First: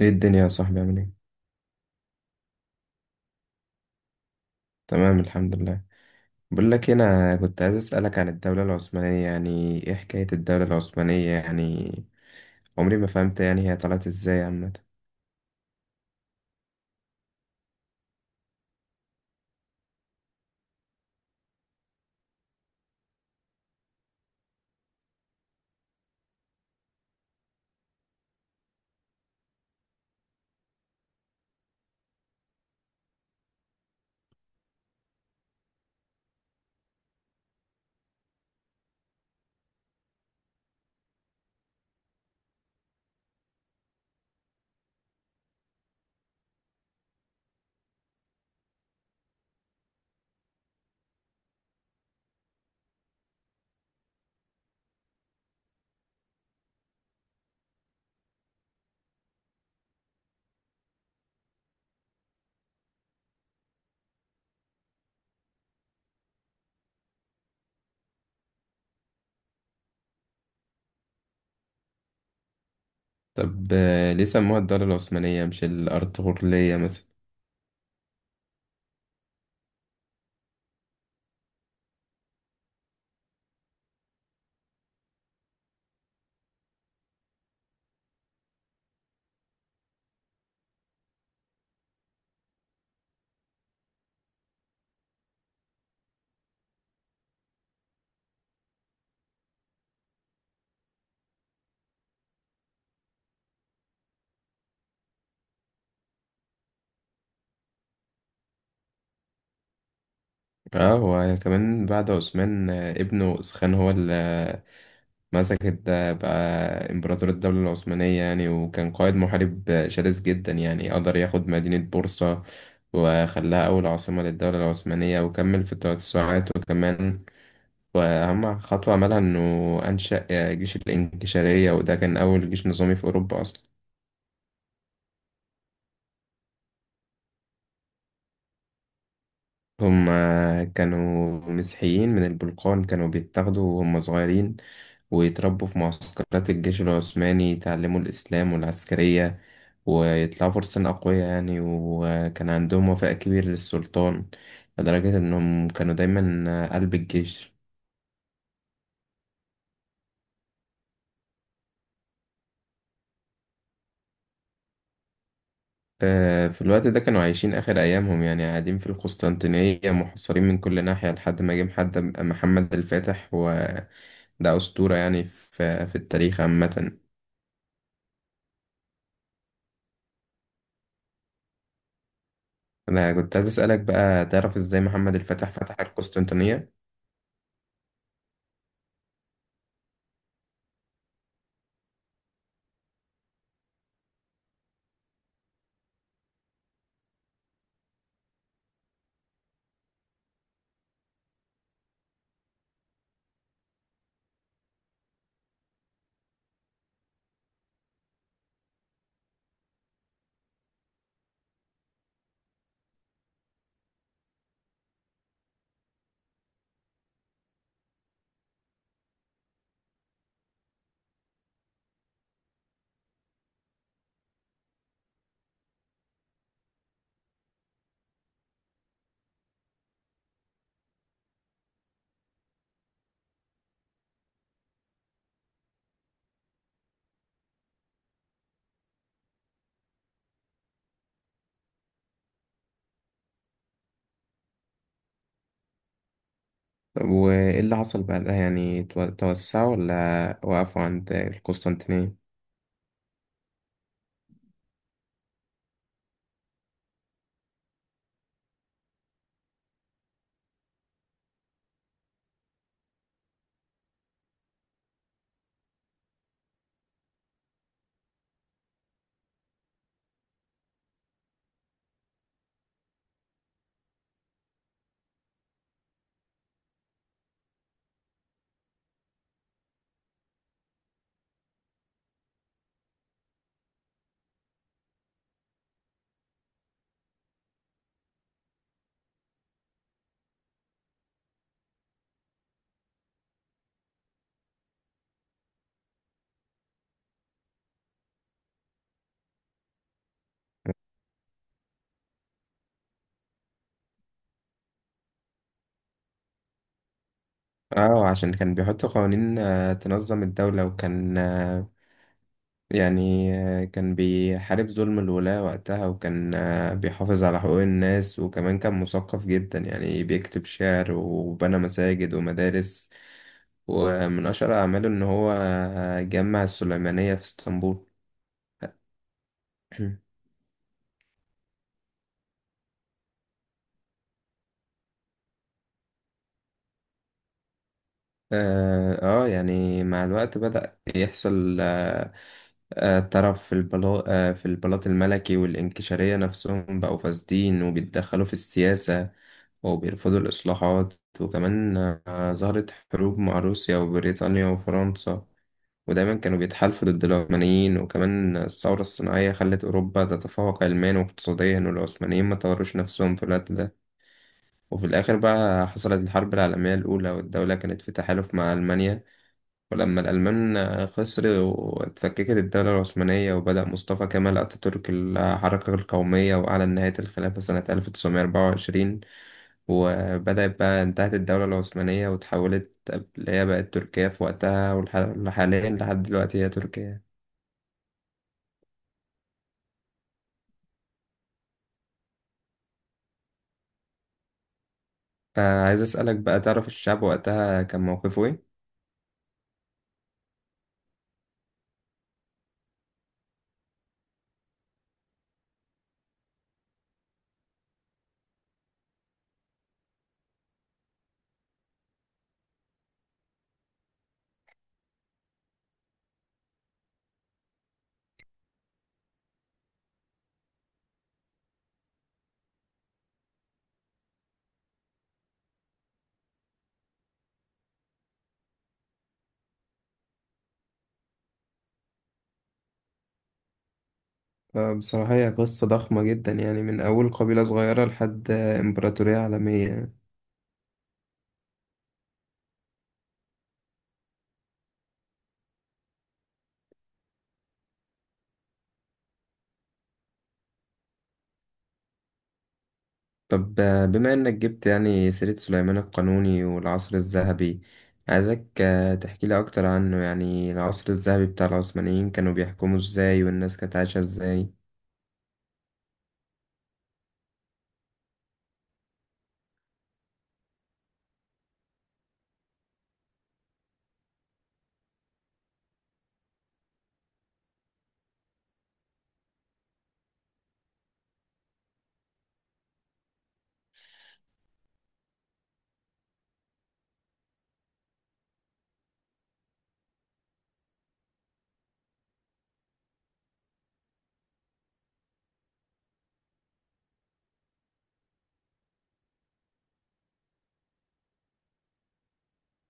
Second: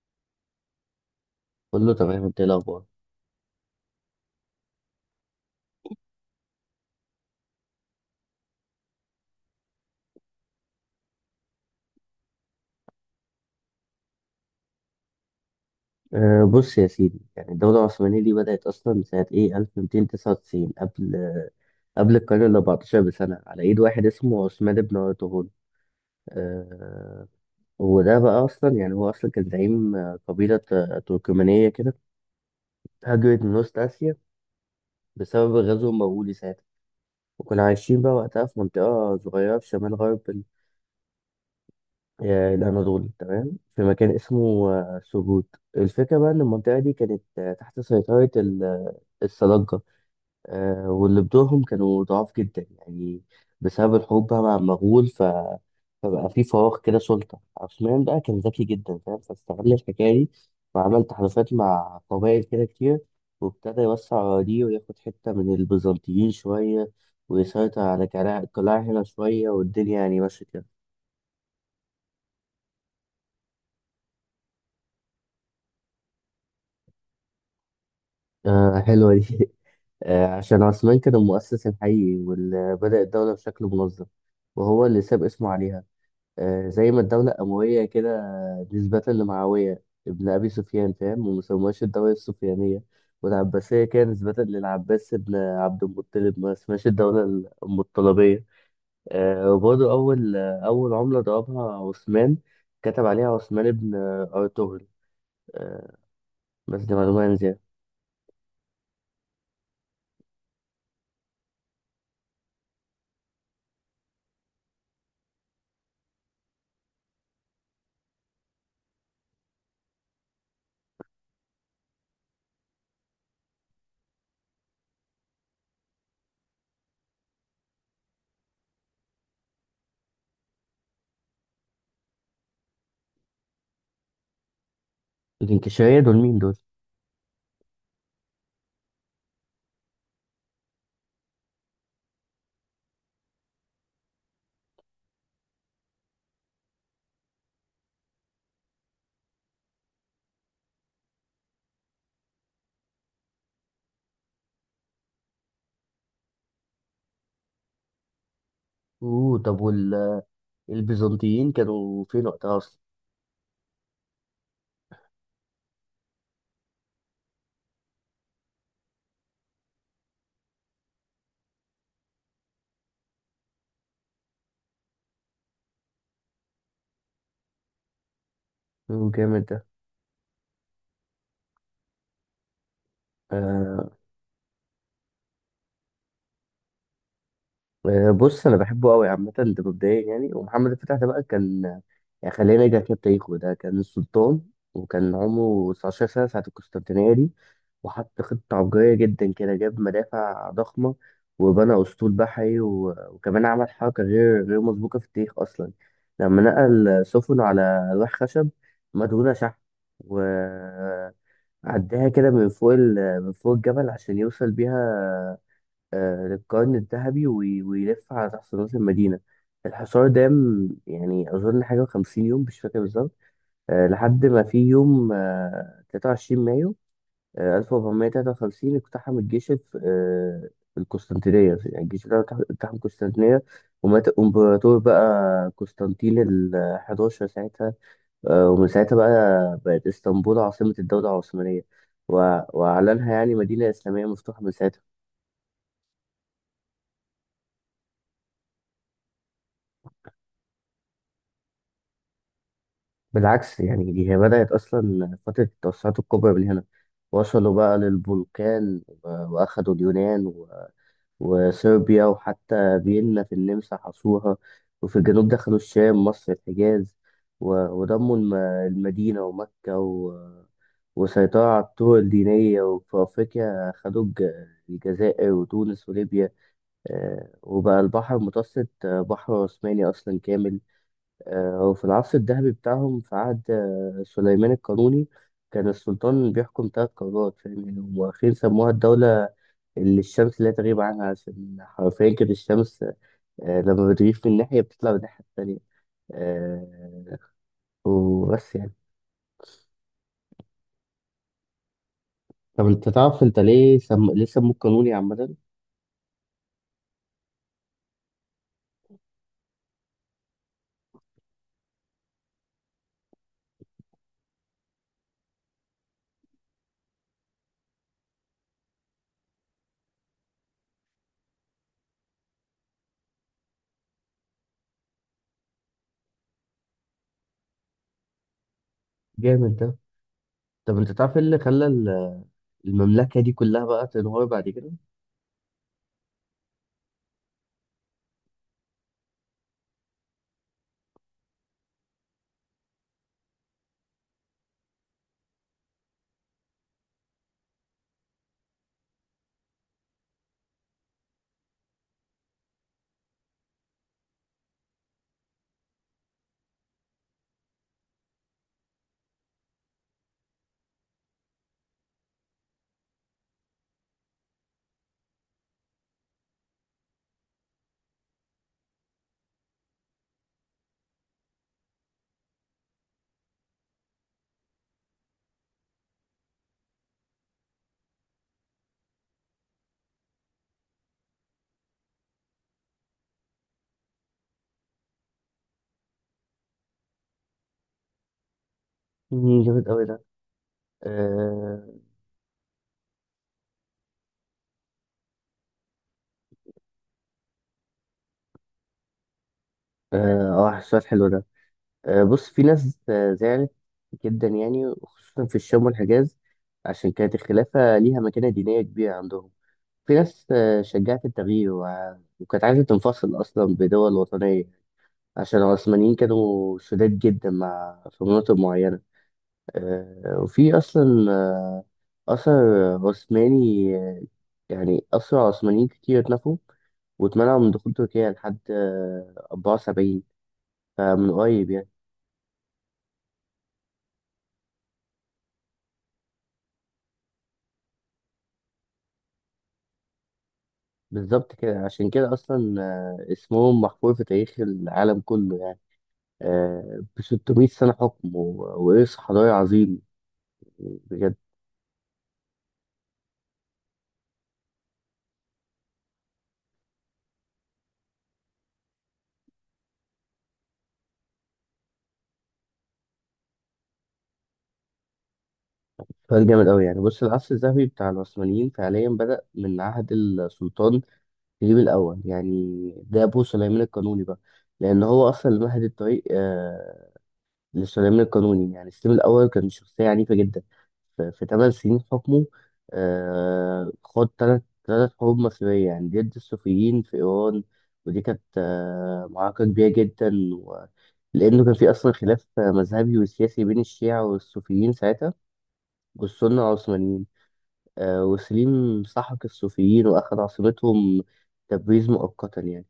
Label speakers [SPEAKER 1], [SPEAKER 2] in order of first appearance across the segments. [SPEAKER 1] ايه الدنيا يا صاحبي عامل ايه؟
[SPEAKER 2] كله تمام، انت ايه الاخبار؟
[SPEAKER 1] تمام الحمد لله. بقول لك إيه، انا كنت عايز اسالك عن الدوله العثمانيه، يعني ايه حكايه الدوله العثمانيه يعني؟ عمري ما فهمت، يعني هي طلعت ازاي عامه؟
[SPEAKER 2] بص يا سيدي، يعني الدولة العثمانية دي بدأت أصلا سنة إيه 1299، قبل القرن ال 14 بسنة، على إيد واحد اسمه عثمان بن أرطغرل. أه وده بقى أصلا، يعني هو أصلا كان زعيم قبيلة تركمانية كده، هاجرت من وسط آسيا بسبب غزو مغولي ساعتها. وكانوا عايشين بقى وقتها في منطقة صغيرة في شمال غرب الأناضول. تمام، في مكان اسمه سوجوت. الفكرة بقى إن المنطقة دي كانت تحت سيطرة السلاجقة، واللي بدورهم كانوا ضعاف جدا يعني، بسبب الحروب بقى مع المغول. فبقى في فراغ كده سلطة. عثمان بقى كان ذكي جدا، فاهم، فاستغل الحكاية دي وعمل تحالفات مع قبائل كده كتير، وابتدى يوسع أراضيه وياخد حتة من البيزنطيين شوية، ويسيطر على قلاع هنا شوية، والدنيا يعني ماشية كده.
[SPEAKER 1] طب ليه سموها الدوله العثمانيه مش الارطغرليه مثلا؟
[SPEAKER 2] آه، حلوة دي عشان عثمان كان المؤسس الحقيقي واللي بدأ الدولة بشكل منظم، وهو اللي ساب اسمه عليها. زي ما الدولة أموية كده، نسبة لمعاوية ابن أبي سفيان، فاهم؟ وما سموهاش الدولة السفيانية. والعباسية كده نسبة للعباس ابن عبد المطلب، ما اسمهاش الدولة المطلبية. وبرضه أول عملة ضربها عثمان كتب عليها عثمان ابن أرطغرل. آه، بس دي معلومة عن زيادة.
[SPEAKER 1] اه وكمان بعد عثمان، ابنه اسخان هو مسكت ده بقى إمبراطور الدولة العثمانية يعني، وكان قائد محارب شرس جدا، يعني قدر ياخد مدينة بورصة وخلاها أول عاصمة للدولة العثمانية، وكمل في التوسعات وكمان. وأهم خطوة عملها إنه أنشأ جيش الإنكشارية، وده كان أول جيش نظامي في أوروبا أصلا.
[SPEAKER 2] الإنكشارية دول مين دول؟
[SPEAKER 1] هم كانوا مسيحيين من البلقان، كانوا بيتاخدوا وهم صغيرين ويتربوا في معسكرات الجيش العثماني، يتعلموا الإسلام والعسكرية ويطلعوا فرسان أقوياء يعني، وكان عندهم وفاء كبير للسلطان لدرجة إنهم كانوا دايما قلب الجيش.
[SPEAKER 2] أوه، طب البيزنطيين كانوا فين وقتها اصلا؟
[SPEAKER 1] في الوقت ده كانوا عايشين آخر أيامهم، يعني قاعدين في القسطنطينية محاصرين من كل ناحية لحد ما جه محمد الفاتح، وده أسطورة يعني في التاريخ عامة.
[SPEAKER 2] مم، جامد ده.
[SPEAKER 1] انا كنت عايز اسالك
[SPEAKER 2] آه
[SPEAKER 1] بقى، تعرف ازاي محمد الفاتح فتح القسطنطينيه؟
[SPEAKER 2] بص انا بحبه قوي عامه ده، مبدئيا يعني. ومحمد الفتح ده بقى كان، يعني خلينا نرجع كده بتاريخه، ده كان السلطان وكان عمره 19 سنه ساعه القسطنطينيه دي، وحط خطه عبقريه جدا كده، جاب مدافع ضخمه وبنى اسطول بحري، وكمان عمل حركه غير مسبوقه في التاريخ اصلا، لما نقل سفنه على لوح خشب مدهونه شحن، و... عداها كده من فوق الجبل عشان يوصل بيها للقرن الذهبي ويلف على تحت رأس المدينة. الحصار ده يعني أظن حاجة وخمسين يوم، مش فاكر بالظبط. لحد ما في يوم تلاتة وعشرين مايو ألف وأربعمية تلاتة وخمسين، اقتحم الجيش القسطنطينية. يعني الجيش ده اقتحم القسطنطينية، ومات الإمبراطور بقى قسطنطين الحداشر ساعتها. ومن ساعتها بقى بقت اسطنبول عاصمة الدولة العثمانية، وأعلنها يعني مدينة إسلامية مفتوحة من ساعتها.
[SPEAKER 1] وايه اللي حصل بعدها، يعني توسعوا ولا وقفوا عند القسطنطينيه؟
[SPEAKER 2] بالعكس، يعني دي هي بدأت أصلا فترة التوسعات الكبرى من هنا. وصلوا بقى للبلقان، وأخدوا اليونان، وصربيا، وحتى فيينا في النمسا حصوها. وفي الجنوب دخلوا الشام مصر الحجاز، ودموا المدينة ومكة، وسيطروا على الطرق الدينية. وفي أفريقيا خدوا الجزائر وتونس وليبيا. وبقى البحر المتوسط بحر عثماني أصلا كامل. وفي العصر الذهبي بتاعهم، في عهد سليمان القانوني، كان السلطان بيحكم تلات قارات، فاهم يعني؟ هم أخيرا سموها الدولة اللي الشمس لا تغيب عنها، عشان حرفيا كانت الشمس لما بتغيب من ناحية بتطلع من الناحية التانية. آه، وبس يعني. طب انت تعرف انت ليه ليه سموه قانوني عامة؟
[SPEAKER 1] اه عشان كان بيحط قوانين تنظم الدوله، وكان كان بيحارب ظلم الولاة وقتها، وكان بيحافظ على حقوق الناس، وكمان كان مثقف جدا يعني، بيكتب شعر وبنى مساجد ومدارس. ومن أشهر أعماله إن هو جمع السليمانية في اسطنبول.
[SPEAKER 2] جامد ده. طب انت تعرف ايه اللي خلى المملكة دي كلها بقى تنهار بعد كده؟
[SPEAKER 1] اه يعني مع الوقت بدأ يحصل طرف في البلاط في البلاط الملكي، والإنكشارية نفسهم بقوا فاسدين وبيتدخلوا في السياسة وبيرفضوا الإصلاحات. وكمان ظهرت حروب مع روسيا وبريطانيا وفرنسا، ودايما كانوا بيتحالفوا ضد العثمانيين. وكمان الثورة الصناعية خلت أوروبا تتفوق علميا واقتصاديا، والعثمانيين ما طوروش نفسهم في الوقت ده. وفي الآخر بقى حصلت الحرب العالمية الأولى، والدولة كانت في تحالف مع ألمانيا، ولما الألمان خسر واتفككت الدولة العثمانية، وبدأ مصطفى كمال أتاتورك الحركة القومية، وأعلن نهاية الخلافة سنة 1924. وبدأت بقى انتهت الدولة العثمانية وتحولت، اللي هي بقت تركيا في وقتها، وحاليا لحد دلوقتي هي تركيا.
[SPEAKER 2] مم، جامد أوي ده. اه
[SPEAKER 1] فعايز أسألك بقى، تعرف الشعب وقتها كان موقفه إيه؟
[SPEAKER 2] اه السؤال حلو ده. بص، في ناس زعلت جدا يعني، خصوصا في الشام والحجاز، عشان كانت الخلافة ليها مكانة دينية كبيرة عندهم. في ناس شجعت التغيير، وكانت عايزة تنفصل أصلا بدول وطنية، عشان العثمانيين كانوا شداد جدا مع في مناطق معينة. وفي أصلا أثر عثماني، يعني أسرى عثمانيين كتير اتنفوا واتمنعوا من دخول تركيا لحد أربعة وسبعين، فمن قريب يعني.
[SPEAKER 1] بصراحة هي قصة ضخمة جدا، يعني من أول قبيلة صغيرة لحد إمبراطورية عالمية.
[SPEAKER 2] بالظبط كده، عشان كده اصلا اسمهم محفور في تاريخ العالم كله يعني. ب 600 سنه حكم، وارث حضاري عظيم، بجد.
[SPEAKER 1] طب بما انك جبت يعني سيرة سليمان القانوني والعصر الذهبي، عايزك تحكي لي اكتر عنه، يعني العصر الذهبي بتاع العثمانيين كانوا بيحكموا ازاي والناس كانت عايشة ازاي؟
[SPEAKER 2] سؤال جامد قوي يعني. بص العصر الذهبي بتاع العثمانيين فعليا بدأ من عهد السلطان سليم الاول يعني، ده ابو سليمان القانوني بقى، لان هو اصلا اللي مهد الطريق للسلام القانوني. يعني السلم الأول كان شخصية عنيفة جدا. في ثمان سنين حكمه، خاض ثلاث حروب مصرية، يعني ضد الصوفيين في إيران. ودي كانت معركة كبيرة جدا. لأنه كان في أصلا خلاف مذهبي وسياسي بين الشيعة والصوفيين ساعتها والسنة العثمانيين. وسليم سحق الصوفيين وأخذ عاصمتهم تبريز مؤقتا يعني.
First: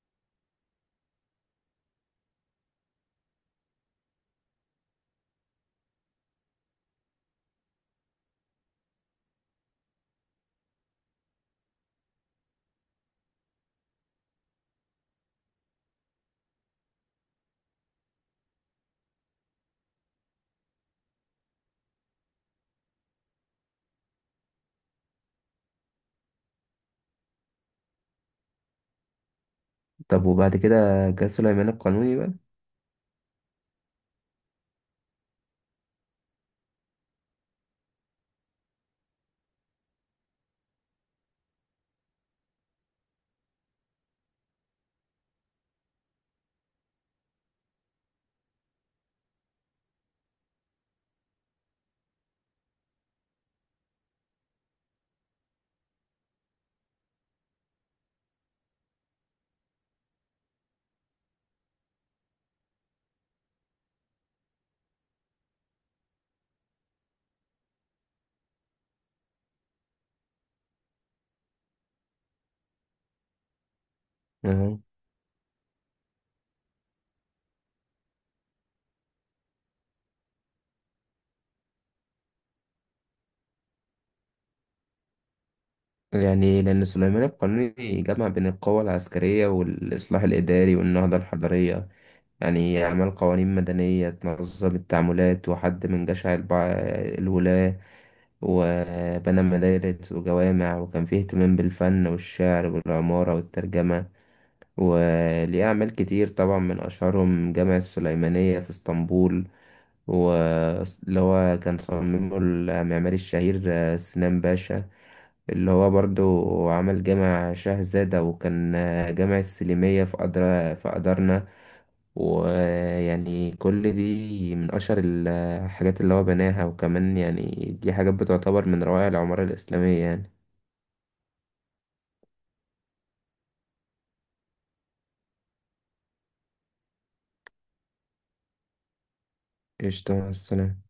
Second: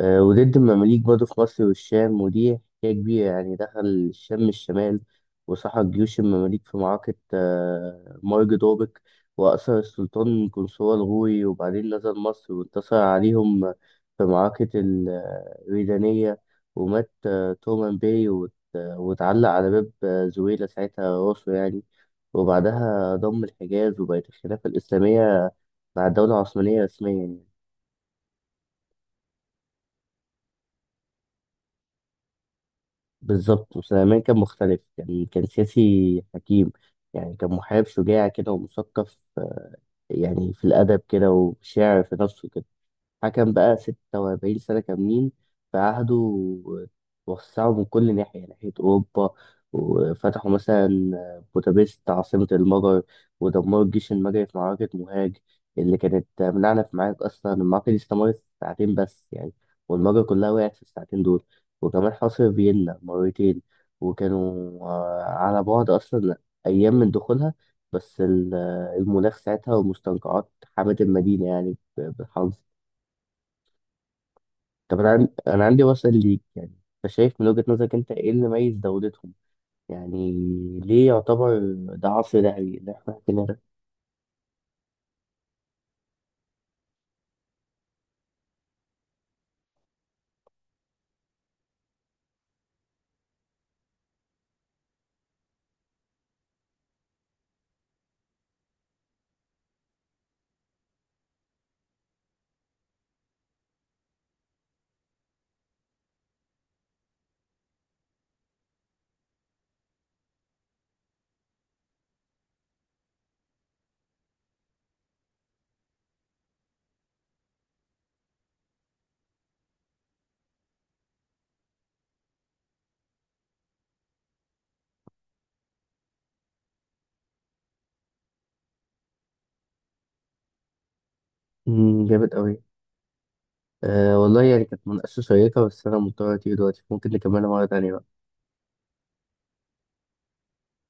[SPEAKER 2] وضد المماليك برضه في مصر والشام، ودي حكاية كبيرة يعني. دخل الشام الشمال وسحق جيوش المماليك في معركة مرج دوبك، وأسر السلطان قنصوة الغوري. وبعدين نزل مصر وانتصر عليهم في معركة الريدانية، ومات تومان باي، واتعلق على باب زويلة ساعتها راسه يعني. وبعدها ضم الحجاز وبقت الخلافة الإسلامية مع الدولة العثمانية رسميا يعني.
[SPEAKER 1] طب وبعد كده جه سليمان القانوني بقى.
[SPEAKER 2] بالظبط. وسليمان كان مختلف، كان سياسي حكيم يعني، كان محارب شجاع كده ومثقف يعني في الأدب كده، وشاعر في نفسه كده. حكم بقى 46 سنة كاملين. في عهده وسعوا من كل ناحية أوروبا، وفتحوا مثلا بودابست عاصمة المجر، ودمروا الجيش المجري في معركة مهاج، اللي كانت منعنا في معارك أصلا. المعركة دي استمرت ساعتين بس يعني، والمجر كلها وقعت في الساعتين دول. وكمان حاصر فيينا مرتين، وكانوا على بعد أصلا أيام من دخولها، بس المناخ ساعتها والمستنقعات حمت المدينة، يعني بالحظ.
[SPEAKER 1] أهو.
[SPEAKER 2] طب انا انا عندي وسائل ليك يعني. انت شايف من وجهة نظرك، انت ايه اللي ميز دولتهم يعني؟ ليه يعتبر ده عصر ذهبي اللي احنا حكينا ده؟
[SPEAKER 1] يعني لأن سليمان القانوني جمع بين القوة العسكرية والإصلاح الإداري والنهضة الحضارية، يعني عمل قوانين مدنية تنظم التعاملات، وحد من جشع الولاة، وبنى مدارس وجوامع، وكان فيه اهتمام بالفن والشعر والعمارة والترجمة. وليه أعمال كتير طبعا، من أشهرهم جامع السليمانية في اسطنبول، واللي هو كان صممه المعماري الشهير سنان باشا، اللي هو برضو عمل جامع شاهزادة، وكان جامع السليمية في أدرا في أدرنا. ويعني كل دي من أشهر الحاجات اللي هو بناها. وكمان يعني دي حاجات بتعتبر من روائع العمارة الإسلامية يعني.
[SPEAKER 2] أمم، جامد قوي. أه والله يعني، كانت مناقشة شيقة، بس انا مضطر اطير دلوقتي. ممكن نكملها مرة تانية بقى
[SPEAKER 1] قشطة، مع السلامة.